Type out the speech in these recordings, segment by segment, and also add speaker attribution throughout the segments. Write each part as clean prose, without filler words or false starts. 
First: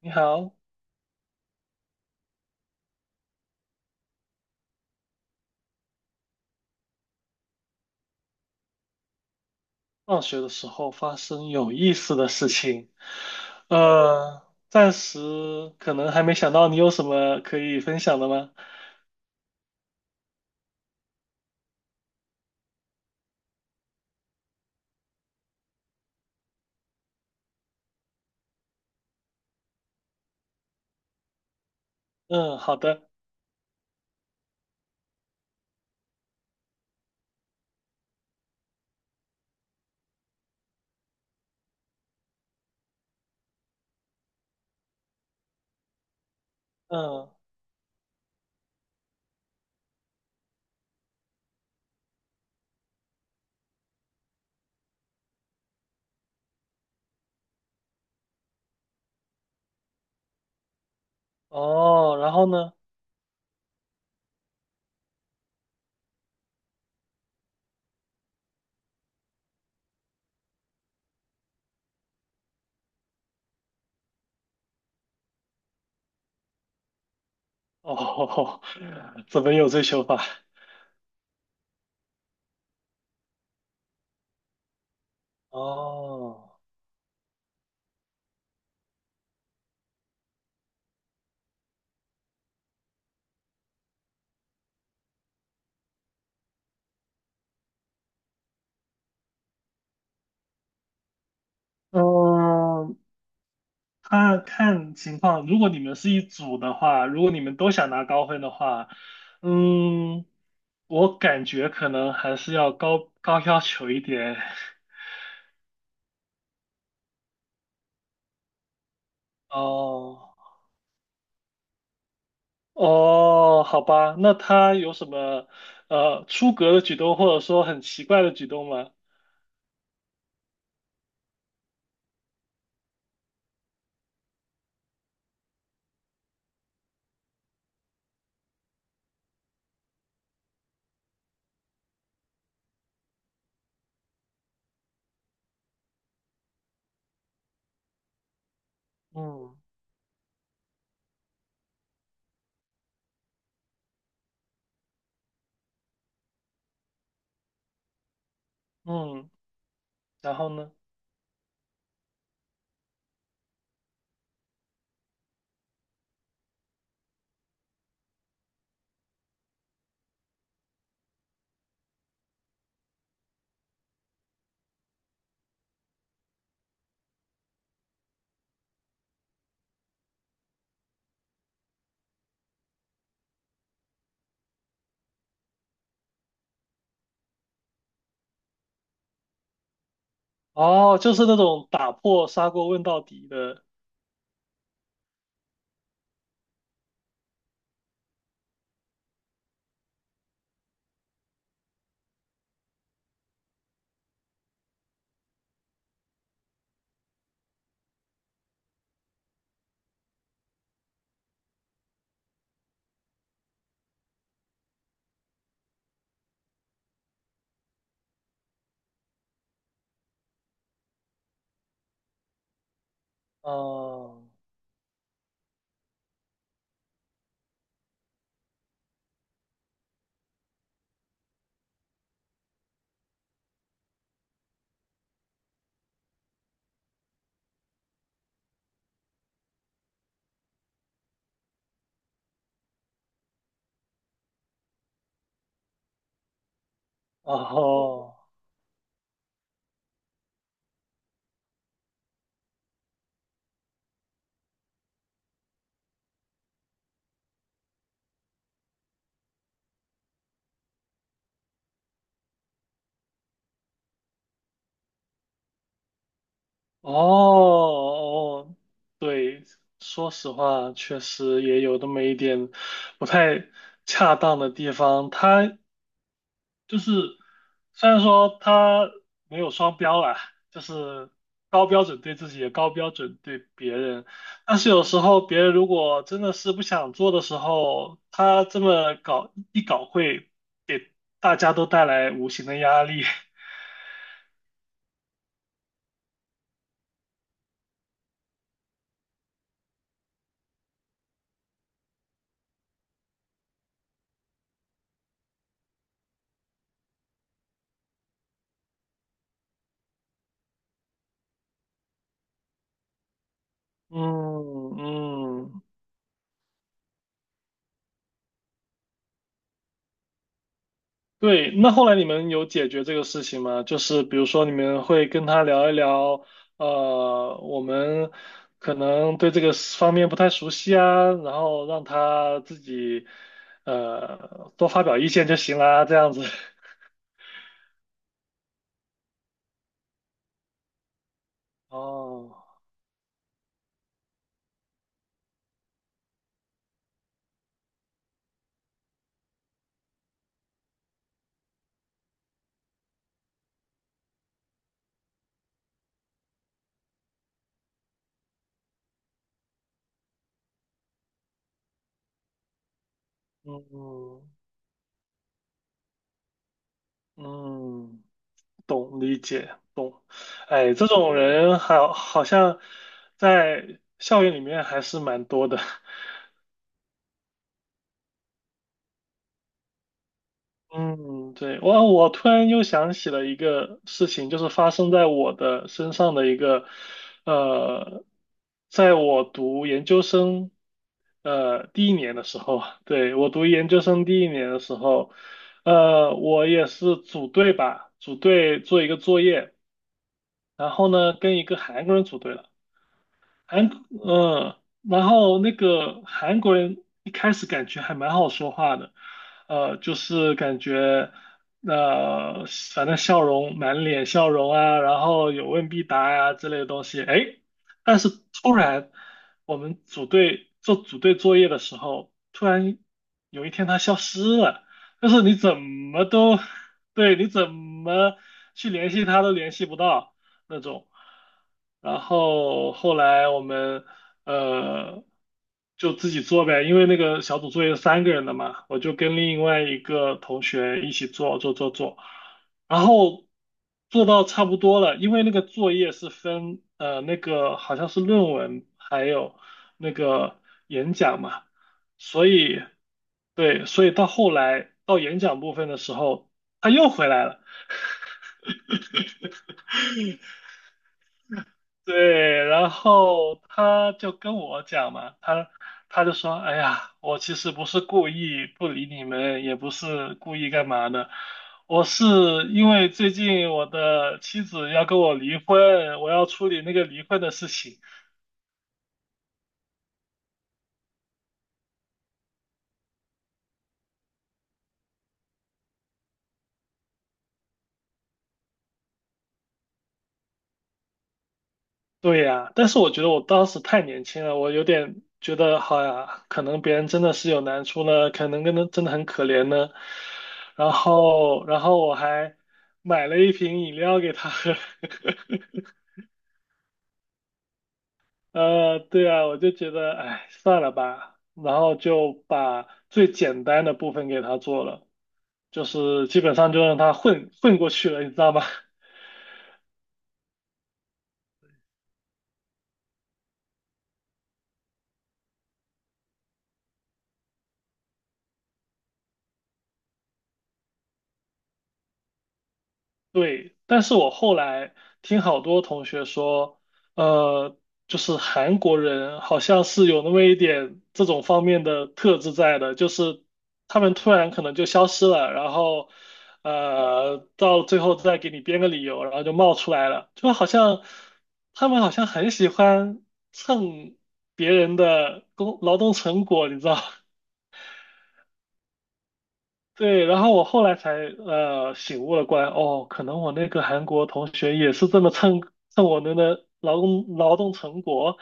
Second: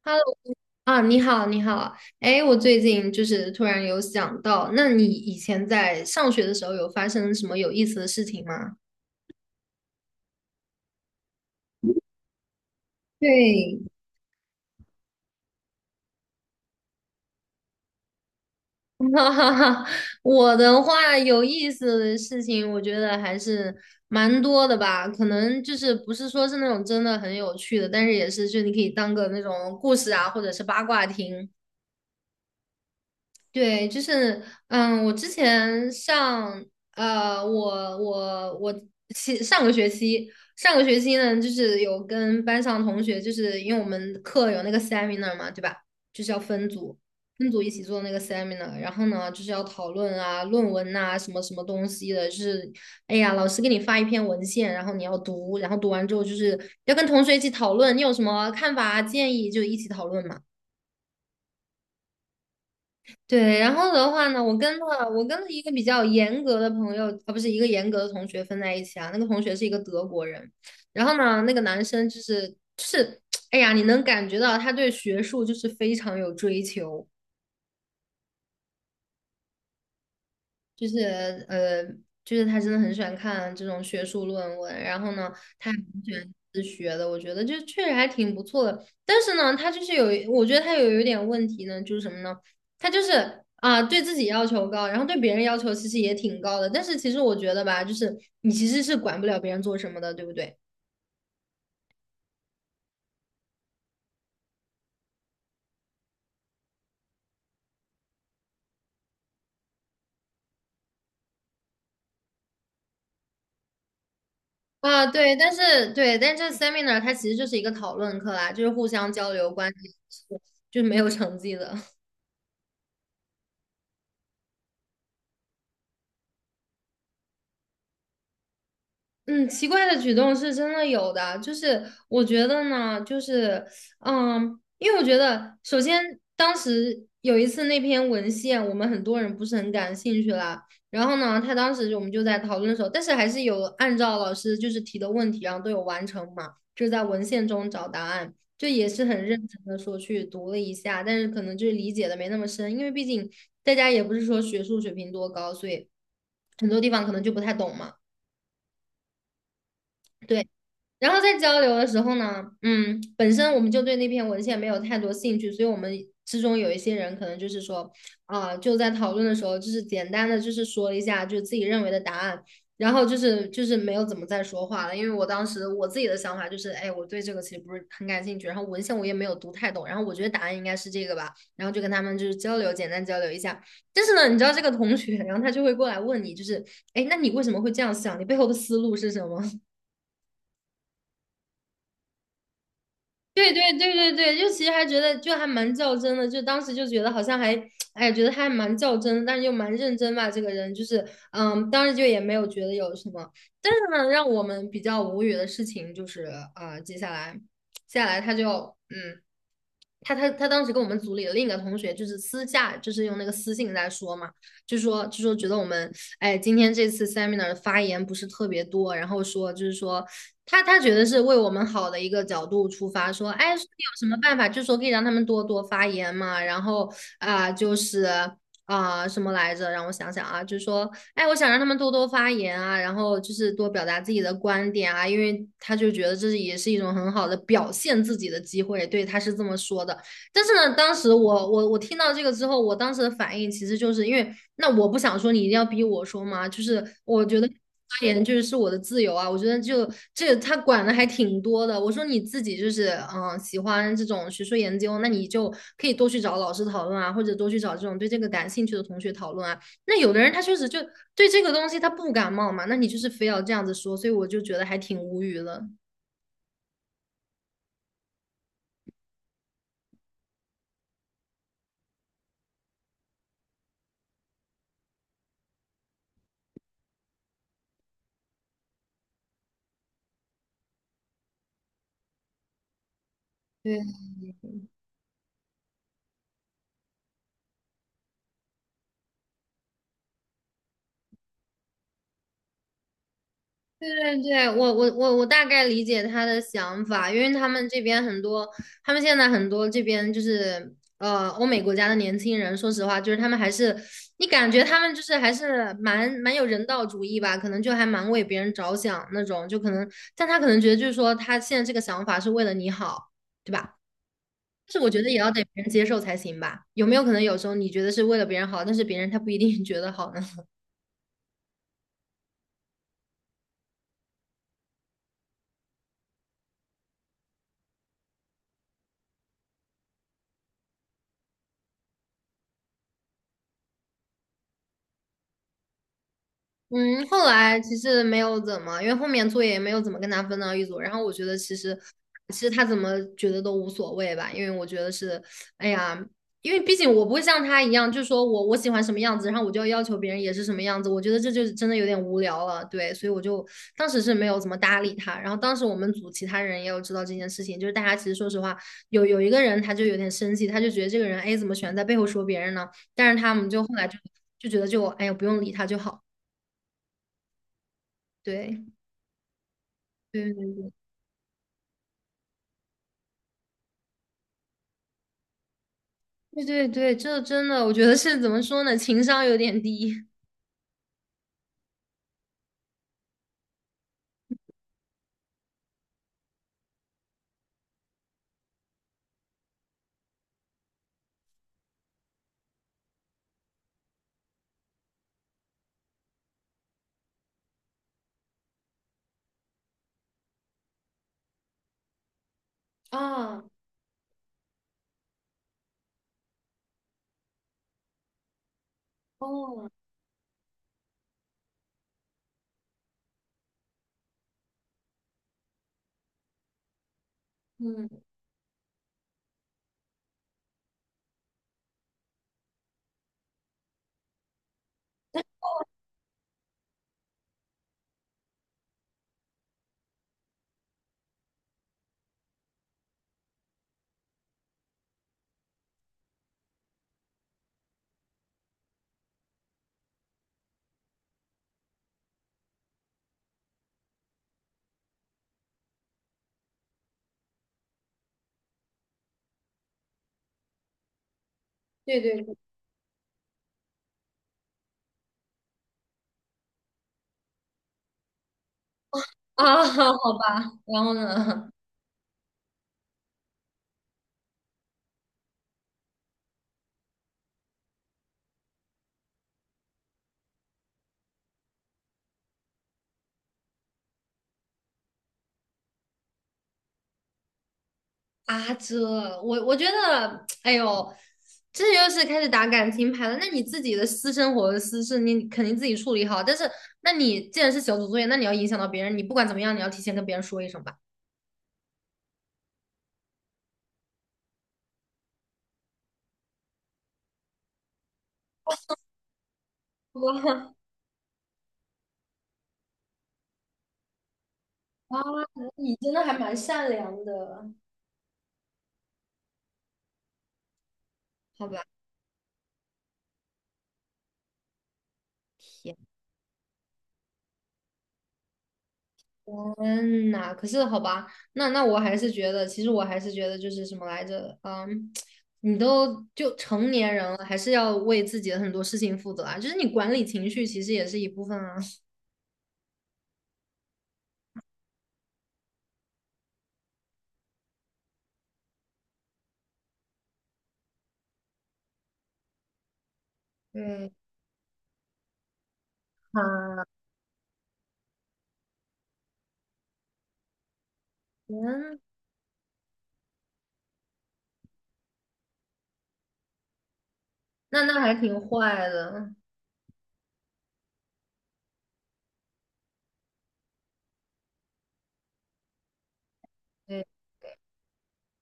Speaker 1: 你
Speaker 2: Hello
Speaker 1: 好。
Speaker 2: 啊，你好，你好。哎，我最近就是突然有想到，那你以前在上学的时候有发生什么有意思的事情吗？
Speaker 1: 放学的时候发生有意思的事情，
Speaker 2: 对，
Speaker 1: 呃，暂时可能还没想到。你有什么可以分享的吗？
Speaker 2: 哈哈哈，我的话有意思的事情，我觉得还是蛮多的吧。可能就是不是说是那种真的很有趣的，但是也是就你可以当个那种故事啊，或者是八卦听。
Speaker 1: 嗯，好的。
Speaker 2: 对，就是，我之前上，我其上个学期，上个学期呢，就是有跟班上同学，就是因为我们课有那个 seminar 嘛，对吧？就是要分组，
Speaker 1: 嗯。
Speaker 2: 分组一起做那个 seminar，然后呢，就是要讨论啊、论文呐、什么什么东西的，就是，哎呀，老师给你发一篇文献，然后你要读，然后读完之后就是要跟同学一起讨论，你有什么看法啊、建议就一起讨论嘛。
Speaker 1: 哦，然后呢？
Speaker 2: 对，然后的话呢，我跟了一个比较严格的朋友，啊，不是一个严格的同学分在一起啊。那个同学是一个德国人，然后呢，那个男生就是就是，哎呀，你能感觉到他对学术就是非常有追求。
Speaker 1: 哦，怎么有追求法？
Speaker 2: 就是呃，就是他真的很喜欢看这种学术论文，然后呢，他也很喜欢
Speaker 1: 哦。
Speaker 2: 自学的，我觉得就确实还挺不错的。但是呢，他就是有一我觉得他有一点问题呢，就是什么呢？他就是啊，对自己要求高，然后对别人要求其实也挺高的。但是其实我觉得吧，就是你其实是管不了别人做什么的，对不对？
Speaker 1: 嗯，看看情况，如果你们是一组的话，如果你们都想拿高分的话，嗯，我感觉可能还是要高高要求一点。
Speaker 2: 啊，对，但是对，但这 seminar 它其实就是一个讨论课啦，就是互相交流观点，是
Speaker 1: 哦。
Speaker 2: 就是没有成绩的。
Speaker 1: 哦，好吧，那他有什么出格的举动，或者说很奇怪的举动吗？
Speaker 2: 嗯，奇怪的举动是真的有的，就是我觉得呢，就是，因为我觉得，首先当时有一次那篇文献，我们很多人不是很感兴趣啦，然后呢，他当时就我们就在讨论的时候，但是还是有按照老师就是提的问题，然后都有完成嘛，就在文献中找答案，就也是很认
Speaker 1: 嗯
Speaker 2: 真的说去读了一下，但是可能就是理解的没那么深，因为毕竟大家也不是说学术水平多高，所以很多地方可能就不太懂嘛。
Speaker 1: 嗯，然
Speaker 2: 对，
Speaker 1: 后呢？
Speaker 2: 然后在交流的时候呢，嗯，本身我们就对那篇文献没有太多兴趣，所以我们之中有一些人可能就是说，啊、就在讨论的时候，就是简单的就是说了一下，就自己认为的答案，然后就是没有怎么再说话了，因为我当时我自己的想法就是，哎，我对这个其实不是很感兴趣，然后文献我也没有读太懂，然后我觉得答案应该是这个吧，然后就跟他们就是交流，简单交流一下，但是呢，你知道这个同学，然后他就会过来问你，就是，哎，那你为什么会这样想？你背后的思路是什么？
Speaker 1: 哦，就是那种打破砂锅问到底
Speaker 2: 对
Speaker 1: 的。
Speaker 2: 对对对对，就其实还觉得就还蛮较真的，就当时就觉得好像还，哎呀觉得他还蛮较真的但是又蛮认真吧，这个人就是，当时就也没有觉得有什么。但是呢，让我们比较无语的事情就是，啊、接下来，接下来他就，嗯，他当时跟我们组里的另一个同学就是私下就是用那个私信在说嘛，就说觉得我们，哎，今天这次 seminar 的发言不是特别多，然后说就是说。他觉得是为我们好的一个角度出发，说，哎，有什么
Speaker 1: 哦
Speaker 2: 办法，就说可以让他们多多发言嘛，然后啊、就是啊、什么来着，让我想想啊，就是说，哎，我想让他们多多发言啊，然后就是多表达自己的观点啊，因为他就觉得这是也是一种很好的表现自己的机会，对，他是这么说的。但是呢，当时我听到这个之后，我当时的反应其实就是因为，那我不想说，你一定要逼我说嘛，就是我
Speaker 1: 哦
Speaker 2: 觉得发
Speaker 1: 哦
Speaker 2: 言就是是我的自由啊，我觉得就这个他管的还挺多的。我说你自己就是喜欢这种学术研究，那你就可以多去找老师讨论啊，或者多去找这种对这个感兴趣的同学讨论啊。那有的人他确实就对这个东西他不感冒嘛，那你就是非要这样子说，所以我就觉得还挺无语的。
Speaker 1: 哦，对，说实话，确实也有那么一点不太恰当的地方。他就是虽然说他没有双标啦，就是高标准对自己，也高标准对别人，但是有时候别人如果真的是不想做的时候，他这么搞一搞会给大家都带来无形的压力。
Speaker 2: 对对对，我大概理解他的想法，因为他们这边很多，他们现在很多这边就是欧美国家的年轻人，说实话，就是他们还是你感觉他们就是还是蛮蛮有人道主义吧，可能就还蛮为别人着想那种，就可能，但他可能觉得就是说他现在这个想法是为了你好，对吧？但
Speaker 1: 嗯
Speaker 2: 是我觉得也要得别
Speaker 1: 嗯。
Speaker 2: 人接受才行吧，有没有可能有时候你觉得是为了别人好，但是别人他不一定觉得好呢？
Speaker 1: 对，那后来你们有解决这个事情吗？就是比如说你们会跟他聊一聊，我们可能对这个方面不太熟悉啊，然后让他自己多发表意见就行啦，这样子。
Speaker 2: 嗯，后来其实没有怎么，因为后面作业也没有怎么跟他分到一组。然后我觉得其实，其
Speaker 1: 哦。
Speaker 2: 实他怎么觉得都无所谓吧，因为我觉得是，哎呀，因为毕竟我不会像他一样，就说我我喜欢什么样子，然后我就要要求别人也是什么样子。我觉得这就是真的有点无聊了，对，所以我就当时是没有怎么搭理他。然后当时我们组其他人也有知道这件事情，就是大家其实说实话，有一个人他就有点生气，他就觉得这个人，哎，怎么喜欢在背后说别人呢？但是他们就后来就
Speaker 1: 嗯
Speaker 2: 就觉得就，哎呀，不用理他就好，
Speaker 1: 嗯，
Speaker 2: 对。
Speaker 1: 懂，理解，懂。
Speaker 2: 对对对
Speaker 1: 哎，这种人好，好像在校园里面还是蛮多的。
Speaker 2: 对对，对，这真的，我觉得是怎么说呢，情商有点低
Speaker 1: 嗯，对，我突然又想起了一个事情，就是发生在我的身上的一个，呃，在我读研究生，第一年的时候，对，我读研究生第一年的时候，我也是组队吧，组队做一个作业，然后呢，跟一个韩国人组队了。
Speaker 2: 啊，
Speaker 1: 韩，然后那个韩国人一开始感觉还蛮好说话的，
Speaker 2: 哦，
Speaker 1: 就是感觉，呃，反正笑容满脸笑容啊，然后有问必答呀、之类的东西，哎，但
Speaker 2: 嗯，
Speaker 1: 是突然我们组队做组队作业的时候，突然有一天他消失了，就是你怎么都，对，你怎么去联系他都联系不到。那种。然后后来我们呃就自己做呗，因为那个小组作业三个人的嘛，我就跟另外一个同学一起做，然后做到差不多了，因为那个作业是分那个好像是论文还有那个演讲嘛，
Speaker 2: 对对
Speaker 1: 所
Speaker 2: 对，
Speaker 1: 以对，所以到后来到演讲部分的时候，他又回来了。
Speaker 2: 啊，好吧，然后呢？
Speaker 1: 对，然后他就跟我讲嘛，他就说，哎呀，我其实不是故意不理你们，也不是故意干嘛的，我是因为最近我的妻子要跟我离婚，我要处理那个离婚的事情。
Speaker 2: 啊，这我觉得，哎呦，这又是开始打感情牌了。那你自己的私生活的私事，你肯定自己处理好。但是，那你既然是小组作业，那你要影响到别人，你不管怎么样，你要提前跟别人说一声吧。
Speaker 1: 对呀，但是我觉得我当时太年轻了，我有点觉得，好呀，可能别人真的是有难处呢，可能跟他真的很可怜呢。然后，然后我还买了一瓶饮料给他喝。
Speaker 2: 哇啊，你真的还蛮善良的，
Speaker 1: 对啊，我就觉得，哎，算了吧，
Speaker 2: 好
Speaker 1: 然
Speaker 2: 吧。
Speaker 1: 后就把最简单的部分给他做了，就
Speaker 2: 天。
Speaker 1: 是基本上就让他混混过去了，你知道吗？
Speaker 2: 天呐，可是好吧，那我还是觉得，其实我还是觉得就是什么来着，你都就成年人了，还是要为自己的很多事情负责啊。就是你管理情绪，其实也是一部分啊。
Speaker 1: 对，但是我后来听好多同学说，呃，就是韩国人好像是有那么一点这种方面的特质在的，就是他
Speaker 2: 对
Speaker 1: 们突然可能就消失了，然后，
Speaker 2: 啊，
Speaker 1: 到最后再给你编个理由，然后就冒出来了，就好像他
Speaker 2: 天，
Speaker 1: 们好像很喜欢蹭别人的工劳动成果，你知道？
Speaker 2: 那还挺坏的。
Speaker 1: 对，然后我后来才醒悟了过来，哦，可能我那个韩国同学也是这么蹭我们的劳
Speaker 2: 对，
Speaker 1: 动劳动成果，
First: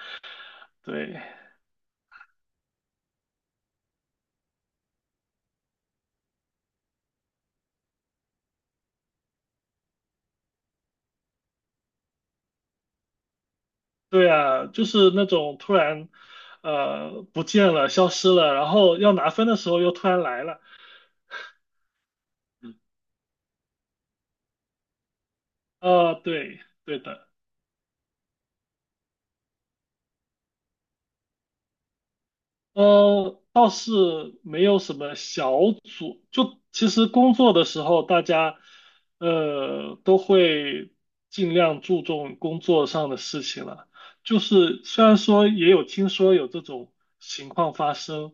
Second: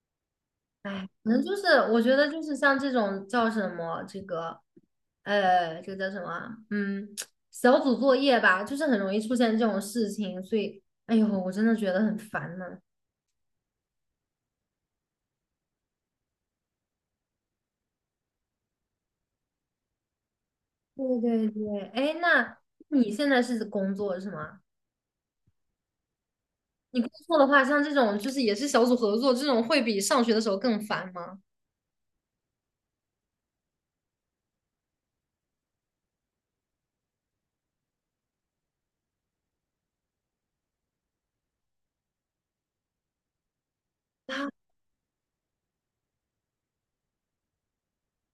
Speaker 2: 哎，
Speaker 1: 对
Speaker 2: 可能就是我觉得就是像这种叫什么这个，这个叫什么啊，小组作业吧，就是很容易出现这种事情，所以，哎呦，我真的觉得很烦呢。
Speaker 1: 对啊，就是那种突然不见了、消失了，然后要拿分的时候又突然来了。
Speaker 2: 对对对，哎，那你现在是工作是吗？
Speaker 1: 对，对
Speaker 2: 你工
Speaker 1: 的。
Speaker 2: 作的话，像这种就是也是小组合作这种，会比上学的时候更烦吗？
Speaker 1: 倒是没有什么小组，就其实工作的时候，大家都会尽量注重工作上的事情了。就
Speaker 2: 啊，
Speaker 1: 是虽然说也有听说有这种情况发生，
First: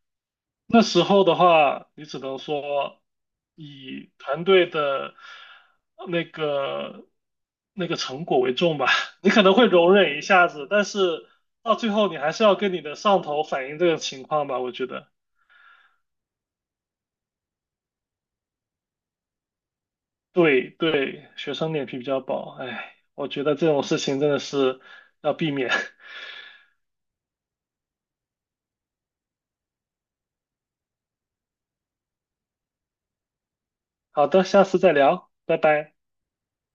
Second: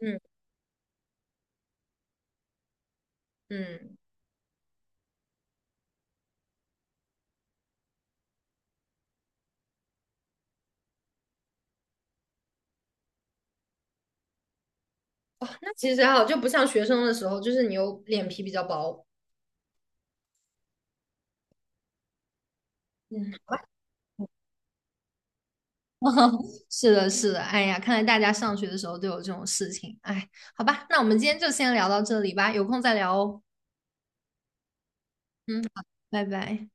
Speaker 2: 嗯
Speaker 1: 那时候的话，你只能说
Speaker 2: 嗯，
Speaker 1: 以团队的那个那个成果为重吧。你可能会容忍一下子，但是到最后你还是要跟你的上头反映这个情况吧，我觉得。
Speaker 2: 哦，那其实还好，就不像学生的时候，就是你有脸皮比较薄。
Speaker 1: 对对，学生脸皮比较薄，哎，我
Speaker 2: 嗯，
Speaker 1: 觉得
Speaker 2: 好吧。
Speaker 1: 这种事情真的是要避免。
Speaker 2: 是的，是的，哎呀，看来大家上学的时候都有这种事情，哎，好吧，那我们今天就先聊到这里吧，有空再聊哦。
Speaker 1: 好的，下次再聊，拜
Speaker 2: 嗯，好，
Speaker 1: 拜。
Speaker 2: 拜拜。